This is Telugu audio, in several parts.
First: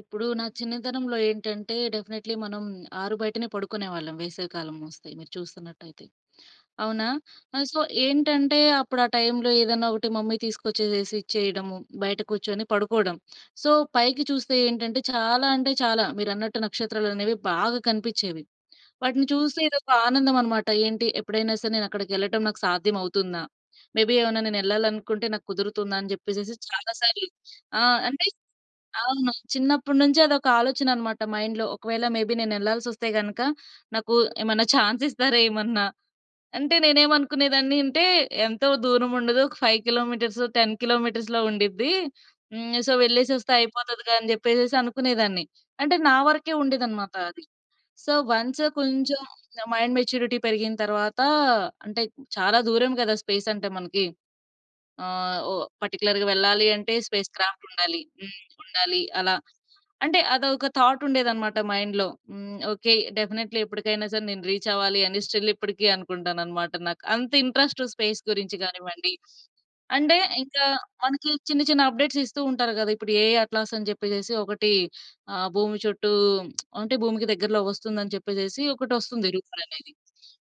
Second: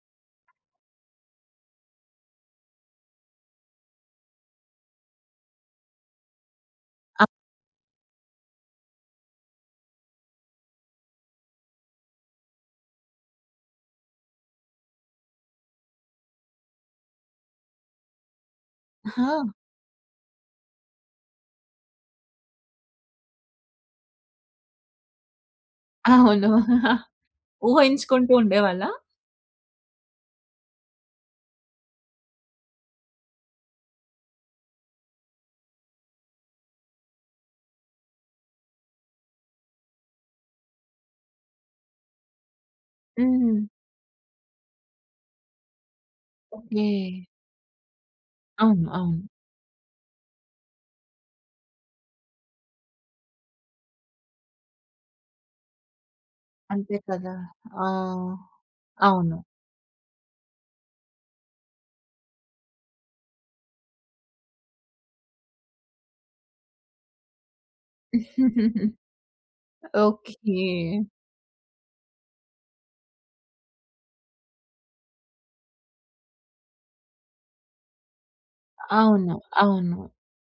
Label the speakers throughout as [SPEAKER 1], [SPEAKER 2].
[SPEAKER 1] ఇప్పుడూ నా చిన్నతనంలో ఏంటంటే, డెఫినెట్లీ మనం ఆరు బయటనే పడుకునే వాళ్ళం, వేసవి కాలమొస్తే, మీరు చూస్తున్నట్టయితే. అవునా!
[SPEAKER 2] అ
[SPEAKER 1] ఆహ్, సో, ఏంటంటే, అప్పుడా టైంలో ఏదైనా ఒకటి మమ్మీ తీసుకొచ్చేసేసి ఇచ్చేయడము, బయట కూర్చొని పడుకోడం. సో, పైకి చూస్తే ఏంటంటే, చాలా అంటే, చాలా మీరన్నట్టు నక్షత్రాలనేవి బాగా కనిపిచ్చేవి. వాటిని
[SPEAKER 2] ఆహా!
[SPEAKER 1] చూస్తే ఇదొక ఆనందం అనమాట, ఏంటి, ఎప్పుడైనా సరే నేనక్కడికెళ్ళటం నాకు సాధ్యం అవుతుందా! మేబీ ఏవన్న నేనెళ్ళాలనుకుంటే, నాకు కుదురుతుందా! అని
[SPEAKER 2] అవును.
[SPEAKER 1] జెప్పేసేసి చాలా సార్లు. ఆ! అంటే
[SPEAKER 2] ఊహించుకుంటూ ఉండేవాళ్ళా?
[SPEAKER 1] అవును. చిన్నప్పుడి నుంచీ అదొక ఆలోచనన్నమాట మైండ్‌లో. ఒకవేళ మేబీ నేనెళ్లాల్సొస్తే గనక, నాకు ఏమన్నా చాన్సిస్తారా ఏమన్నా! అంటే, నేనేమనుకునేదాన్ని అంటే, ఎంతో దూరం ఉండదు, ఒక 5 కిలోమీటర్స్, 10 కిలోమీటర్స్‌లో ఉండిద్ది. హ్మ్. సో, వెళ్ళేసొస్తే
[SPEAKER 2] హ్మ్.
[SPEAKER 1] అయిపోతదిగా అని జెప్పేసేసి అనుకునేదాన్ని. అంటే, నా వరకే
[SPEAKER 2] ఓకే.
[SPEAKER 1] ఉండేదనమాట అది. సో, వన్స్
[SPEAKER 2] అవును.
[SPEAKER 1] కొంచెం,
[SPEAKER 2] అవును.
[SPEAKER 1] నా మైండ్ మెచ్యూరిటీ పెరిగిన తరవాతా అంటే చాలా దూరం గదా! స్పేసంటే మనకీ. ఆహ్, ఓహ్, పర్టిక్యులర్‌గా వెళ్ళాలి అంటే,
[SPEAKER 2] అంతే
[SPEAKER 1] స్పేస్
[SPEAKER 2] కదా!
[SPEAKER 1] క్రాఫ్ట్
[SPEAKER 2] ఆ!
[SPEAKER 1] ఉండాలి. హ్మ్. ఉండాలి. అలా
[SPEAKER 2] అవును.
[SPEAKER 1] అంటే, అదొక థాటుండేదనమాట మైండ్‌‌లో. హ్మ్. ఓకే. డెఫినెట్లీ ఎప్పటికైనా సరే, నేను రీచ్ అవ్వాలి అని, స్టిల్ ఇప్పడికీ అనుకుంటాననమాట. నాకు అంత ఇంట్రెస్టు, స్పేస్ గురించి గానివ్వండి అంటే,
[SPEAKER 2] ఓకే.
[SPEAKER 1] ఇంకా మనకి చిన్న చిన్న అప్‌డేట్స్ ఇస్తూ ఉంటారు గదా! ఇప్పుడు ఏఐ అట్లాస్ అని జెప్పేసేసి ఒకటి ఆహ్, భూమి చుట్టూ అంటే భూమికి దగ్గరలోకొస్తుందని జెప్పేసేసి, ఒకటొస్తుంది
[SPEAKER 2] అవును.
[SPEAKER 1] రూమరనేది.
[SPEAKER 2] అవును.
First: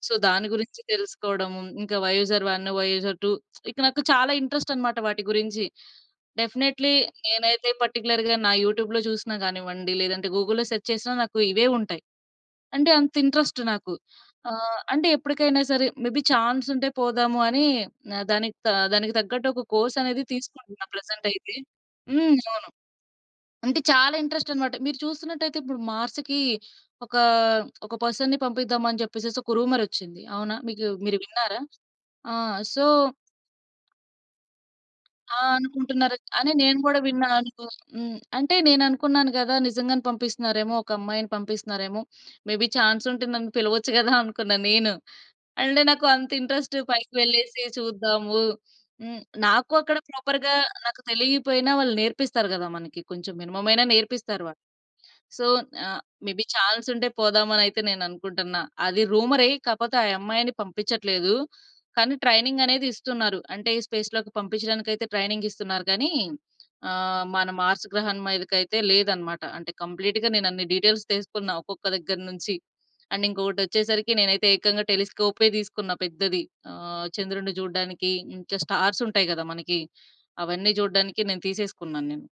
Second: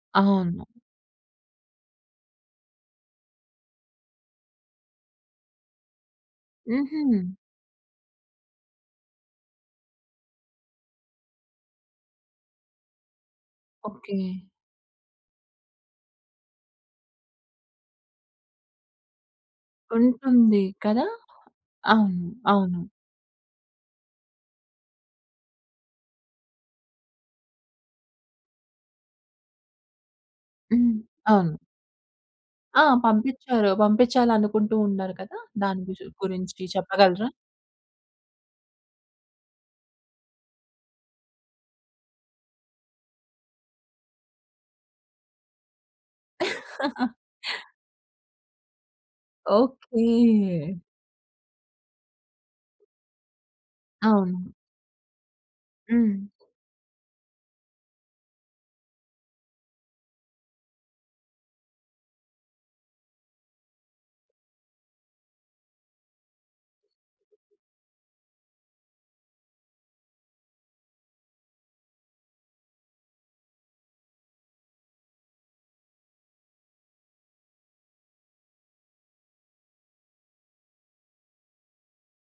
[SPEAKER 1] సో, దాని
[SPEAKER 2] అవును.
[SPEAKER 1] గురించి తెలుసుకోడము, ఇంకా వయూజర్ 1, వయూజర్ 2 ఇక నాకు చాలా ఇంట్రెస్టనమాట వాటి గురించి. డెఫినెట్లీ
[SPEAKER 2] హుహు.
[SPEAKER 1] నేనయితే పర్టిక్యులర్‌గా నా యూట్యూబ్‌లో చూసినా గానివ్వండి, లేదంటే గూగుల్‌లో సెర్చ్ చేసినా, నాకు ఇవే ఉంటాయి. అంటే అంత ఇంట్రెస్టు నాకు.
[SPEAKER 2] ఓకే.
[SPEAKER 1] ఆహ్, అంటే ఎప్పడికైనా సరే, మేబీ చాన్సుంటే, పోదాము అని ఆహ్, దానికి తా దానికి తగ్గట్టొక కోర్సనేది
[SPEAKER 2] ఉంటుంది.
[SPEAKER 1] తీసుకుంటున్నా
[SPEAKER 2] కదా!
[SPEAKER 1] ప్రెజెంటయితే.
[SPEAKER 2] అవును.
[SPEAKER 1] హ్మ్. అవును.
[SPEAKER 2] అవును.
[SPEAKER 1] అంటే, చాలా ఇంట్రెస్టనమాట. మీరు చూస్తున్నట్టయితే, ఇప్పుడు మార్స్‌కీ ఒకా, ఒక పర్సన్‌ని పంపిద్దాం అని చెప్పేసేసి ఒక రూమరొచ్చింది, అవునా! మీకు
[SPEAKER 2] హ్మ్.
[SPEAKER 1] మీరు
[SPEAKER 2] అవును.
[SPEAKER 1] విన్నారా? ఆ!
[SPEAKER 2] ఆ!
[SPEAKER 1] సో
[SPEAKER 2] పంపిచ్చారు. పంపిచ్చాలనుకుంటూ ఉన్నారు
[SPEAKER 1] ఆ!
[SPEAKER 2] కదా! దాని గుజు
[SPEAKER 1] అనుకుంటున్నారు. అనే
[SPEAKER 2] గురించి
[SPEAKER 1] నేను గూడా
[SPEAKER 2] చెప్పగలరా?
[SPEAKER 1] విన్నా అనుకో హ్మ్. అంటే, నేననుకున్నాను గదా! నిజంగానే పంపిస్తున్నారేమో, ఒక అమ్మాయిని పంపిస్తున్నారేమో! మేబి చాన్సుంటే, నన్ను పిలవచ్చు గదా! అనుకున్నాను నేను. అంటే నాకు అంత ఇంట్రెస్టు, పైకి వెళ్ళేసి చూద్దాము, హ్మ్. నాకూ అక్కడ
[SPEAKER 2] ఓకే.
[SPEAKER 1] ప్రాపర్‌గా నాకు తెలీకపోయినా వాళ్ళు నేర్పిస్తారు గదా! మనకి. కొంచెం మినిమమయినా నేర్పిస్తారు
[SPEAKER 2] అవును.
[SPEAKER 1] వాళ్ళు. So, ah,
[SPEAKER 2] hmm.
[SPEAKER 1] మేబి చాన్సుంటే, పోదామనయితే నేననుకుంటున్నా. అది రూమరే, కాపోతే ఆ యమ్మాయిని పంపించట్లేదు. కానీ, ట్రైనింగనేది ఇస్తున్నారు. అంటే, స్పేస్‌లోకి పంపిచ్చడానికయితే ట్రైనింగిస్తున్నారు గానీ, ఆహ్, మన మార్స్ గ్రహం మీదకయితే లేదనమాట. అంటే కంప్లీటుగా నేనన్ని డీటెయిల్స్ తీసుకున్న. ఒక్కొక్క దగ్గర నుంచి. అండ్ ఇంకొకటొచ్చేసరికి, నేనయితే ఏకంగా టెలిస్కోపే దీసుకున్న పెద్దది. ఆహ్, చంద్రుడిని చూడడానికి, ఇంకా స్టార్సుంటాయి గదా మనకీ! అవన్నీ జూడడానికి నేను తీసేసుకున్నాన్నేను.